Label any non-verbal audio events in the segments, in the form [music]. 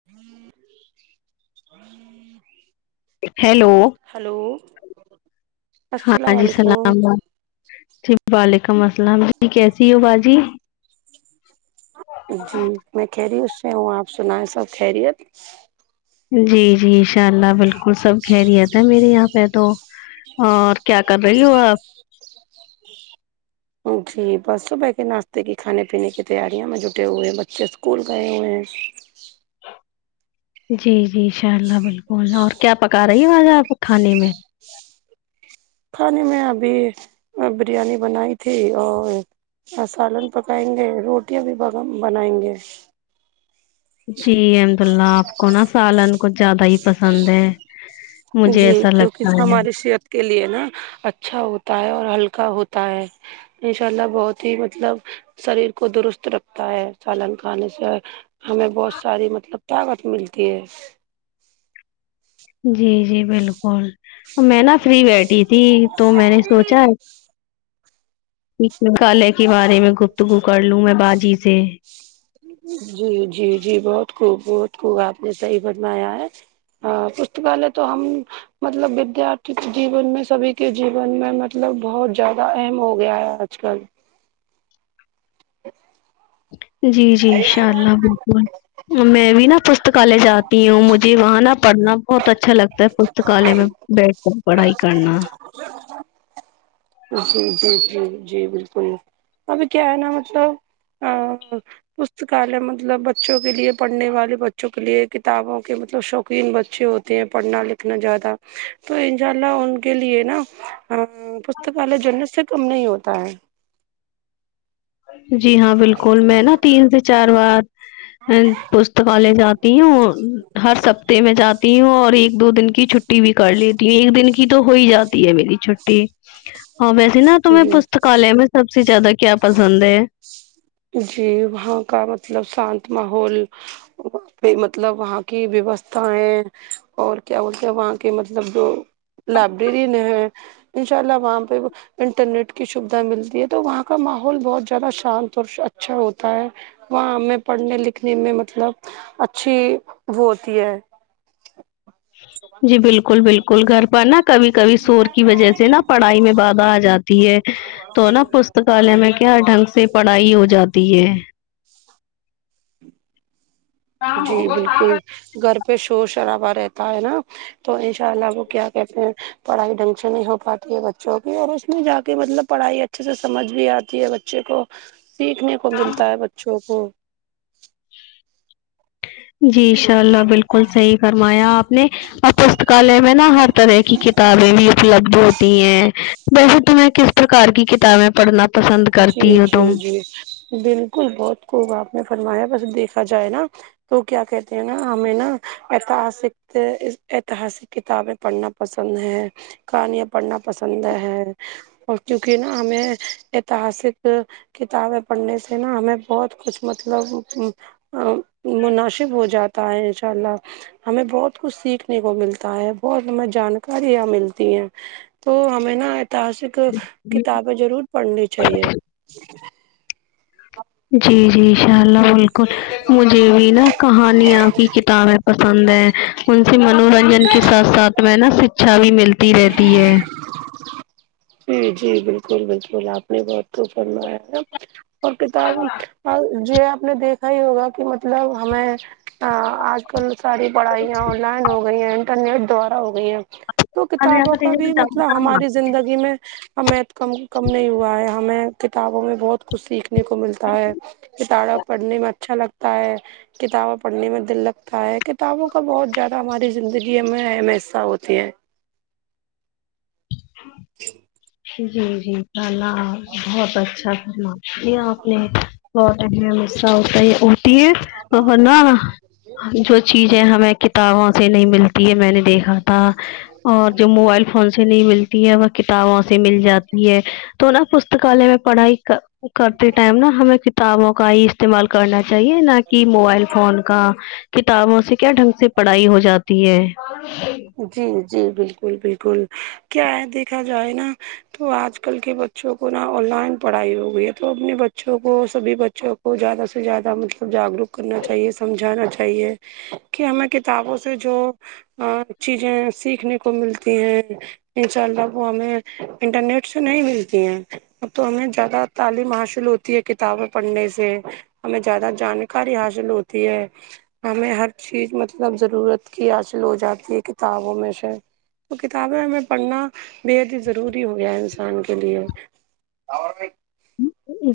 [inaudible] hello hello ہاں السلام جی علیکم سلام جی وعلیکم السلام جی کیسی ہو باجی جی میں خیریت سے ہوں آپ سنیں سب خیریت جی جی ان شاء اللہ بالکل سب خیریت ہے میرے یہاں پے تو اور کیا کر رہی ہو آپ جی بس صبح کے ناشتے کی کھانے پینے کی تیاریوں میں جٹے ہوئے ہیں بچے اسکول گئے ہوئے ہیں جی جی ان شاء اللہ بالکل اور کیا پکا رہی ہو آج آپ کھانے میں کھانے میں ابھی بریانی بنائی تھی اور سالن پکائیں گے روٹیاں بھی بگم بنائیں گے جی الحمد اللہ آپ کو نا سالن کچھ زیادہ ہی پسند ہے مجھے جی ایسا کیونکی لگتا ہے ہماری صحت کے لیے نا اچھا ہوتا ہے اور ہلکا ہوتا ہے ان شاء اللہ بہت ہی مطلب شریر کو درست رکھتا ہے سالن کھانے سے ہمیں بہت ساری مطلب طاقت ملتی ہے جی جی بالکل میں نا فری بیٹھی تھی تو میں نے سوچا نکالے کے بارے میں گفتگو کر لوں میں باجی سے جی جی جی بہت خوب بہت خوب آپ نے صحیح بنوایا ہے ہاں پستکالے تو ہم مطلب ودیارتھی کے جیون میں سبھی کے جیون میں مطلب بہت زیادہ اہم ہو گیا ہے آج کل جی جی ان شاء اللہ بالکل میں بھی نا پستکالے جاتی ہوں مجھے وہاں نہ پڑھنا بہت اچھا لگتا ہے تو کالج میں بیٹھ کر پڑھائی کرنا جی جی جی جی بالکل ابھی کیا ہے نا مطلب آ پستکالیہ مطلب بچوں کے لیے پڑھنے والے بچوں کے لیے کتابوں کے مطلب شوق قین بچے ہوتے ہیں پڑھنا لکھنا زیادہ تو انشاء اللہ ان کے لیے نا ہاں پستکالے جنت سے کم نہیں ہوتا ہے جی ہاں بالکل میں نا تین سے چار بار پوس پستکالے جاتی ہوں ہر سفتے میں جاتی ہوں اور ایک دو دن کی چٹ چھٹی بھی کر لیتی ہیں ایک دن کی تو ہو ہی جاتی ہے میری چھٹ ہاں ویسے نا تمہیں جی پستکالے میں سب سے زیادہ کیا پسند ہے جی وہاں کا مطلب شانت ماحول پے مطلب وہاں کی ویوستھا ہے اور کیا بولتے ہیں وہاں کے مطلب جو لائبریرین ہے ان شاء اللہ وہاں پے انٹرنیٹ کی سویدھا ملتی ہے تو وہاں کا ماحول بہت زیادہ شانت تو اچھا ہوتا ہے وہاں ہم میں پڑھنے لکھنے میں مطلب اچھی وہ ہوتی ہے جی بالکل بالکل گھر پر نا کبھی کبھی شور کی وجہ سے نا پڑھائی میں بادھا آ جاتی تو نا پستکالے میں کیا ڈھنگ سے پڑھائی ہو جاتی ہے ا جی بالکل گھر پے شور شرابہ رہتا ہے نا تو ان شاء اللہ وہ کیا کہتے ہیں پڑھائی ڈھنگ سے نہیں ہو پاتی ہے بچوں کی اور اس میں جا کے مطلب پڑھائی اچ اچھے سے سمجھ بھی آتی ہے بچے کو سیکھنے کو ملتا ہے بچوں کو جی ان شاء اللہ بالکل صحیح فرمایا آپ نے اور پستکالے میں نا ہر طرح کی کتابیں بھی اپلبدھ ہوتی ہیں ویسے تمہیں کس پرکار کی کتابیں پڑھنا پسند جی کرتی ہو جی تم جی بالکل بہت خوب آپ نے فرمایا بس دیکھا جائے نا تو کیا کہتے ہیں نا ہمیں نا ایتہاسک ایتہاسک کتابیں پڑھنا پسند ہے کہانیاں پڑھنا پسند ہے اور کیونکہ نا ہمیں آیں تسک کتابیں پڑھنے سے نا ہمیں بہت کچھ مطلب ا مناسب ہو جاتا ہے ان شاء اللہ ہمیں بہت کچھ سیکھنے کو ملتا ہے بہت ہمیں جانکاریاں ملتی ہیں تو ہمیں نا ایتہاسک کتابیں ضرور پڑھنی چاہیے جی جی انشاء اللہ بالک مجھے بھی نا کہانیاں کی کتابیں پسند ہیں ان اس منورنجن کے ساتھ ساتھ میں نا شکشا بھی ملتی رہتی ہے جی جی بالکل بالکل آپ نے بہت خوب فرمایا ہے اور کتاب اور یہ آپ نے دیکھا ہی ہوگا کہ مطلب ہمیں آج کل ساری پڑھائیاں آن لائن ہو گئی ہیں انٹرنیٹ دوارا ہو گئی ہیں تو کتابوں کا بھی مطلب ہماری زندگی میں ہمیں کم کم نہیں ہوا ہے ہمیں کتابوں میں بہت کچھ سیکھنے کو ملتا ہے کتابیں پڑھنے میں اچھا لگتا ہے کتابیں پڑھنے میں دل لگتا ہے کتابوں کا بہت زیادہ ہماری زندگی میں اہم حصہ ہوتی ہیں ہ [inaudible] جی جی انشاءاللہ آپ بہت اچھا فرماتی ہے آپ نے بہت اہم حصہ ہوتا ہے یہ اڑ ہے اور نا جو چیزیں ہمیں کتابوں سے نہیں ملتی ہے میں نے دیکھا تھا اور جو موبائل فون سے نہیں ملتی ہے وہ کتابوں سے مل جاتی ہے تو نا پستکالیہ میں پڑھائی کرتے ٹائم نا ہمیں کتابوں کا ہی استعمال کرنا چاہیے نہ کہ موبائل فون کا کتابوں سے کیا ڈھنگ سے پڑھائی ہو جاتی ہے جی جی بالکل بالکل کیا ہے دیکھا جائے نا تو آج کل کے بچوں کو نا آن لائن پڑھائی ہو گئی ہے تو اپنے بچوں کو سبھی بچوں کو زیادہ سے زیادہ مطلب جاگروک کرنا چاہیے سمجھانا چاہیے کہ ہمیں کتابوں سے جو چیزیں سیکھنے کو ملتی ہیں انشاء اللہ وہ ہمیں انٹرنیٹ سے نہیں ملتی ہیں ا تو ہمیں زیادہ تعلیم حاصل ہوتی ہے کتابیں پڑھنے سے ہمیں زیادہ جانکاری حاصل ہوتی ہے ہمیں ہر چیز مطلب ضرورت کی حاصل ہو جاتی ہے کتابوں میں سے تو کتابیں ہمیں پڑھنا بے حد ہی ضروری ہو گیا ہے انسان کے لیے اور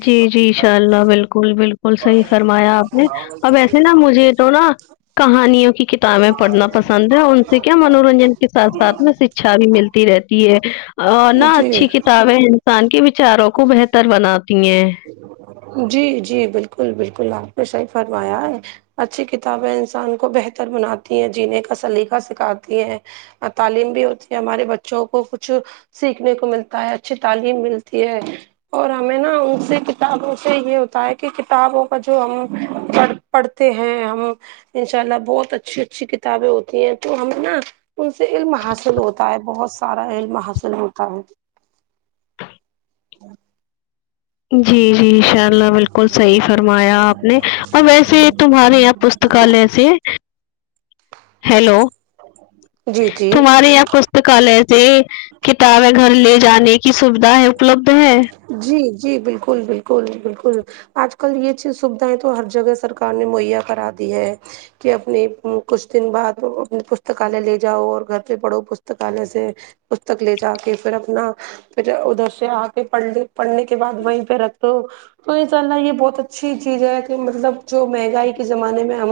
جی جی ان شاء اللہ بالکل بالکل بالکل صحیح فرمایا آپ نے اب ایسے نا مجھے تو نا کہانیوں کی کتابیں پڑھنا پسند ہے ان سے کیا منورنجن کے ساتھ ساتھ میں شکچھا بھی ملتی رہتی ہے اور نہ جی اچھی کتابیں انسان کے وچاروں کو بہتر بناتی ہیں جی جی بالکل بالکل آپ نے صحیح فرمایا ہے اچھی کتابیں انسان کو بہتر بناتی ہیں جینے کا سلیقہ سکھاتی ہیں تعلیم بھی ہوتی ہے ہمارے بچوں کو کچھ سیکھنے کو ملتا ہے اچھی تعلیم ملتی ہے اور ہمیں نا ان سے کتابوں سے یہ ہوتا ہے کہ کتابوں کا جو ہم پڑ پڑھتے ہیں ہم انشاء اللہ بہت اچھی اچھی کتابیں ہوتی ہیں تو ہم نا ان سے علم حاصل ہوتا ہے بہت سارا علم حاصل ہوتا ہے جی جی ان شاء اللہ بالکل صحیح فرمایا آپ نے اور ویسے تمہارے یہاں پستکالسی ہیلو جی جی تمہارے یہاں کچھ تو کال ایسے کتابیں گھر لے جانے کی سویدھا ہے اپلبدھ ہے جی جی بالکل بالکل بالکل آج کل یہ چیز سویدھائیں تو ہر جگہ سرکار نے مہیا کرا دی ہے کہ اپنی کچھ دن بعد اپنے پستکالیہ لے جاؤ اور گھر پہ پڑھو پستکالیہ سے پستک لے جا کے پھر اپنا پھر ادھر سے آ کے پڑھلے پڑھنے کے بعد وہیں پہ رکھ تو تو انساء اللہ یہ بہت اچھی چیز ہے کہ مطلب جو مہنگائی کے زمانے میں ہم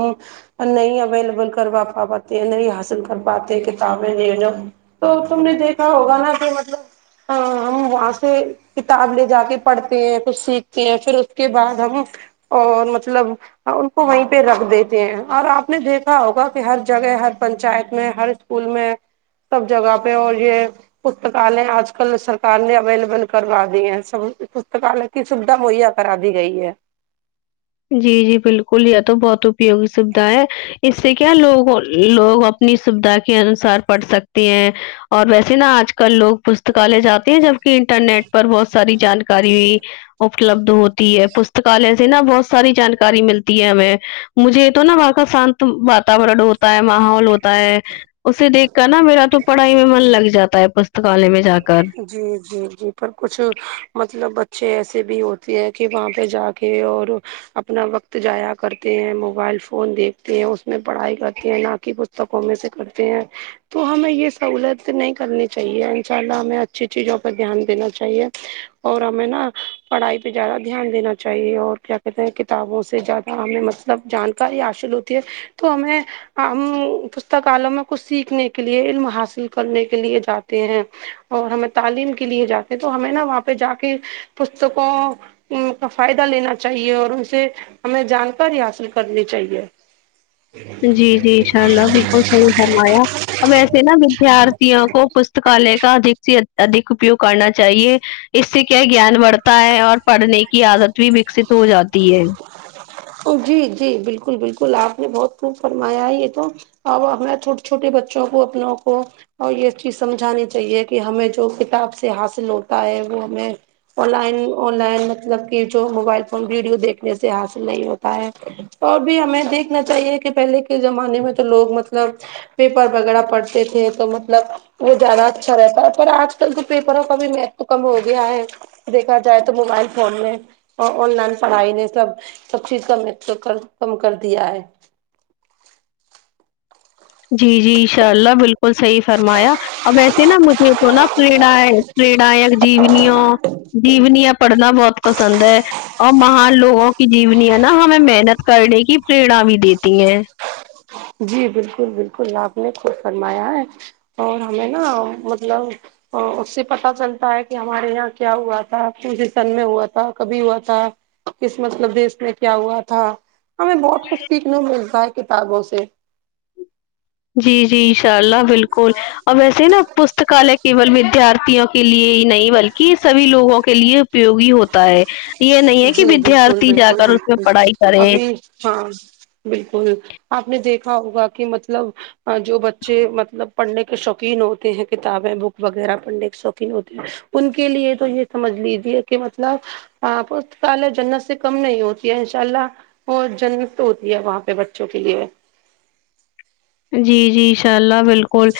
نہیں اویلیبل کروا پا پاتے ہیں نہیں حاصل کر پاتے کتابیں نہیں ہے نہ تو تم نے دیکھا ہوگا نا کہ مطلب ہم وہاں سے کتاب لے جا کے پڑھتے ہیں کچھ سیکھتے ہیں پھر اس کے بعد ہم اور مطلب ان کو وہیں پہ رکھ دیتے ہیں اور آپ نے دیکھا ہوگا کہ ہر جگہ ہر پنچایت میں ہر اسکول میں سب جگہ پہ اور یہ پستکالے آج کل سرکار نے اویلیبل کروا دی ہیں س پستکالیہ کی سویدھا مہیا کرا دی گئی ہے جی جی بالکل یہ تو بہت اپیوگی سویدھا ہے اس سے کیا لوگ لوگ اپنی سویدھا کے انوسار پڑھ سکتے ہیں اور ویسے نا آج کل لوگ پس پستکالے جاتے ہیں جبکہ انٹرنیٹ پر بہت ساری جانکاری اپلبد ہوتی ہے پستکالے سے نا بہت ساری جانکاری ملتی ہے ہمیں مجھے تو نا وہاں کا شانت واتاورن اور ہوتا ہے ماحول ہوتا ہے اسے دیکھ کر نا میرا تو پڑھائی میں من لگ جاتا ہے پستکالے میں جا کے جی جی جی پر کچھ مطلب بچے ایسے بھی ہوتے ہیں کہ وہاں پہ جا کے اور اپنا وقت جایا کرتے ہیں موبائل فون دیکھتے ہیں اس میں پڑھائی کرتے ہیں ن کی پستکوں میں سے کرتے ہیں تو ہمیں یہ سہولت نہیں کرنی چاہیے ان شاء اللہ ہمیں اچھی چیزوں پہ دھیان دینا چاہیے اور ہمیں نا پڑھائی پہ زیادہ دھیان دینا چاہیے اور کیا کہتے ہیں کتابوں سے زیادہ ہمیں مطلب جانکاری حاصل ہوتی ہے تو ہمیں ہم پستکالم میں کچھ سیکھنے کے لیے علم حاصل کرنے کے لیے جاتے ہیں اور ہمیں تعلیم کے لیے جاتے تو ہمیں نا وہاں پہ جا کے پستکوں ان کا فائدہ لینا چاہیے اور انسے ہمیں جانکاری حاصل کرنی چاہیے جی جی انشاء اللہ بالکل صحیح فرمایا اب ایسے نا ودیارتھیوں کو پس پستکالیہ کا ادک سے ادھک اپیوگ کرنا چاہیے اس سے کیا گیان بڑھتا ہے اور پڑھنے کی عادت بھی وکست ہو جاتی ہے جی جی بالکل بالکل آپ نے بہت خوب فرمایا ہے یہ تو ا ہمیں چھوٹے چھوٹے بچوں کو اپنوں کو اور یہ چیز سمجھانی چاہیے کہ ہمیں جو کتاب سے حاصل ہوتا ہے وہ ہمیں آن لائن اور آن لائن مطلب کہ جو موبائل فون ویڈیو دیکھنے سے حاصل نہیں ہوتا ہے اور بھی ہمیں دیکھنا چاہیے کہ پہلے کے زمانے میں تو لوگ مطلب پیپر وغیرا پڑتے تھے تو مطلب وہ زیادہ اچھا رہتا ہے پر آج کل تو پیپروں کا بھی میتھ تو کم ہو گیا ہے دیکھا جائے تو موبائل فون میں اور آن لائن پڑھائی نے سب سب چیز کا محتتکم کم کر کم کر دیا ہے جی جی ان شاء اللہ بالکل صحیح فرمایا اب ایسے نا مجھے تو نا پریڑ آئے پریڑایا جینیوں جینییاں پڑھنا بہت پسند ہے اور مہان لوگوں کی جیونی ہے نا ہمیں محنت کرنے کی پرریرنا بھی دیتی ہیں جی بالکل بالکل آپ نے خود فرمایا ہے اور ہمیں نا مطلب اس سے پتا چلتا ہے کہ ہمارے یہاں کیا ہوا تھا کونسے سن میں ہوا تھا کبھی ہوا تھا کس مطلب دیس میں کیا ہوا تھا ہمیں بہت کچھ سیکھنا ملتا ہے کتابوں سے جی جی ان شاء اللہ بالکل اور ویسے نا پستکالیہ کےول ودارتھیوں کے لیے ہی نہیں بلکہ سبھی لوگوں کے لیے اپیوگی ہوتا ہے یہ نہیں ہے کہ جی بالکل ودیارتھی جا بالکل کر اس میں بالکل پڑھائی کریں ابھی ہاں بالکل آپ نے دیکھا ہوگا کہ مطلب اور جو بچے مطلب پڑھنے کے شوقین ہوتے ہیں کتابیں بک وغیرہ پڑھنے کے شوقین ہوتے ہیں ان کے لیے تو یہ سمجھ لیجیے کہ مطلب آپ اعلی جنت سے کم نہیں ہوتی ہے ان شاء اللہ اور جنت ہوتی ہے وہاں پہ بچوں کے لیے جی جی ان شاء اللہ بالکل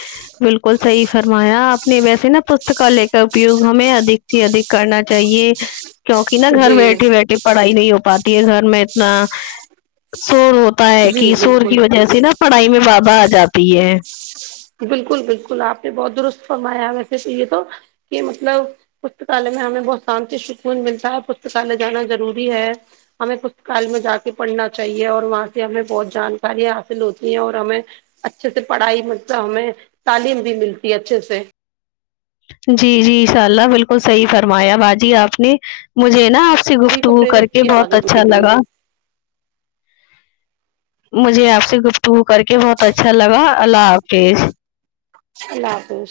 بالکل صحیح فرمایا آپ نے ویسے نا پستکالے کر اپیوگ ہمیں ادک سے ادھک کرنا چاہیے کیونکہ نا گھر جی بیٹھی بیٹھی پڑھائی نہیں ہو پاتی ہے گھر میں اتنا شور ہوتا ہوتا ہے جی کہ شور کی بالکل وجہ سے نا پڑھائی میں بادھا آ جاتی ہے بالکل بالکل آپ نے بہت درست فرمایا ویسے تو یہ تو کہ مطلب پستکالیہ میں ہمیں بہت شانتی سکون ملتا ہے پستکالیہ جانا ضروری ہے ہمیں پتکال میں جا کے پڑھنا چاہیے اور وہاں سے ہمیں بہت جانکارییاں حاصل ہوتی ہیں اور ہمیں اچھے سے پڑھائی مطلب ہمیں تعلیم بھی ملتی ہے اچھے سے جی جی ان شاء اللہ بالکل صحیح فرمایا باجی آپ نے مجھے نا آ اچھی سبھی کو گفٹگو کر پریرت کے کیا بہت آگے کے اچھا لیے لگا مجھے آپ سے گفتگو کر کے بہت اچھا لگا اللہ حافظ اللہ حافظ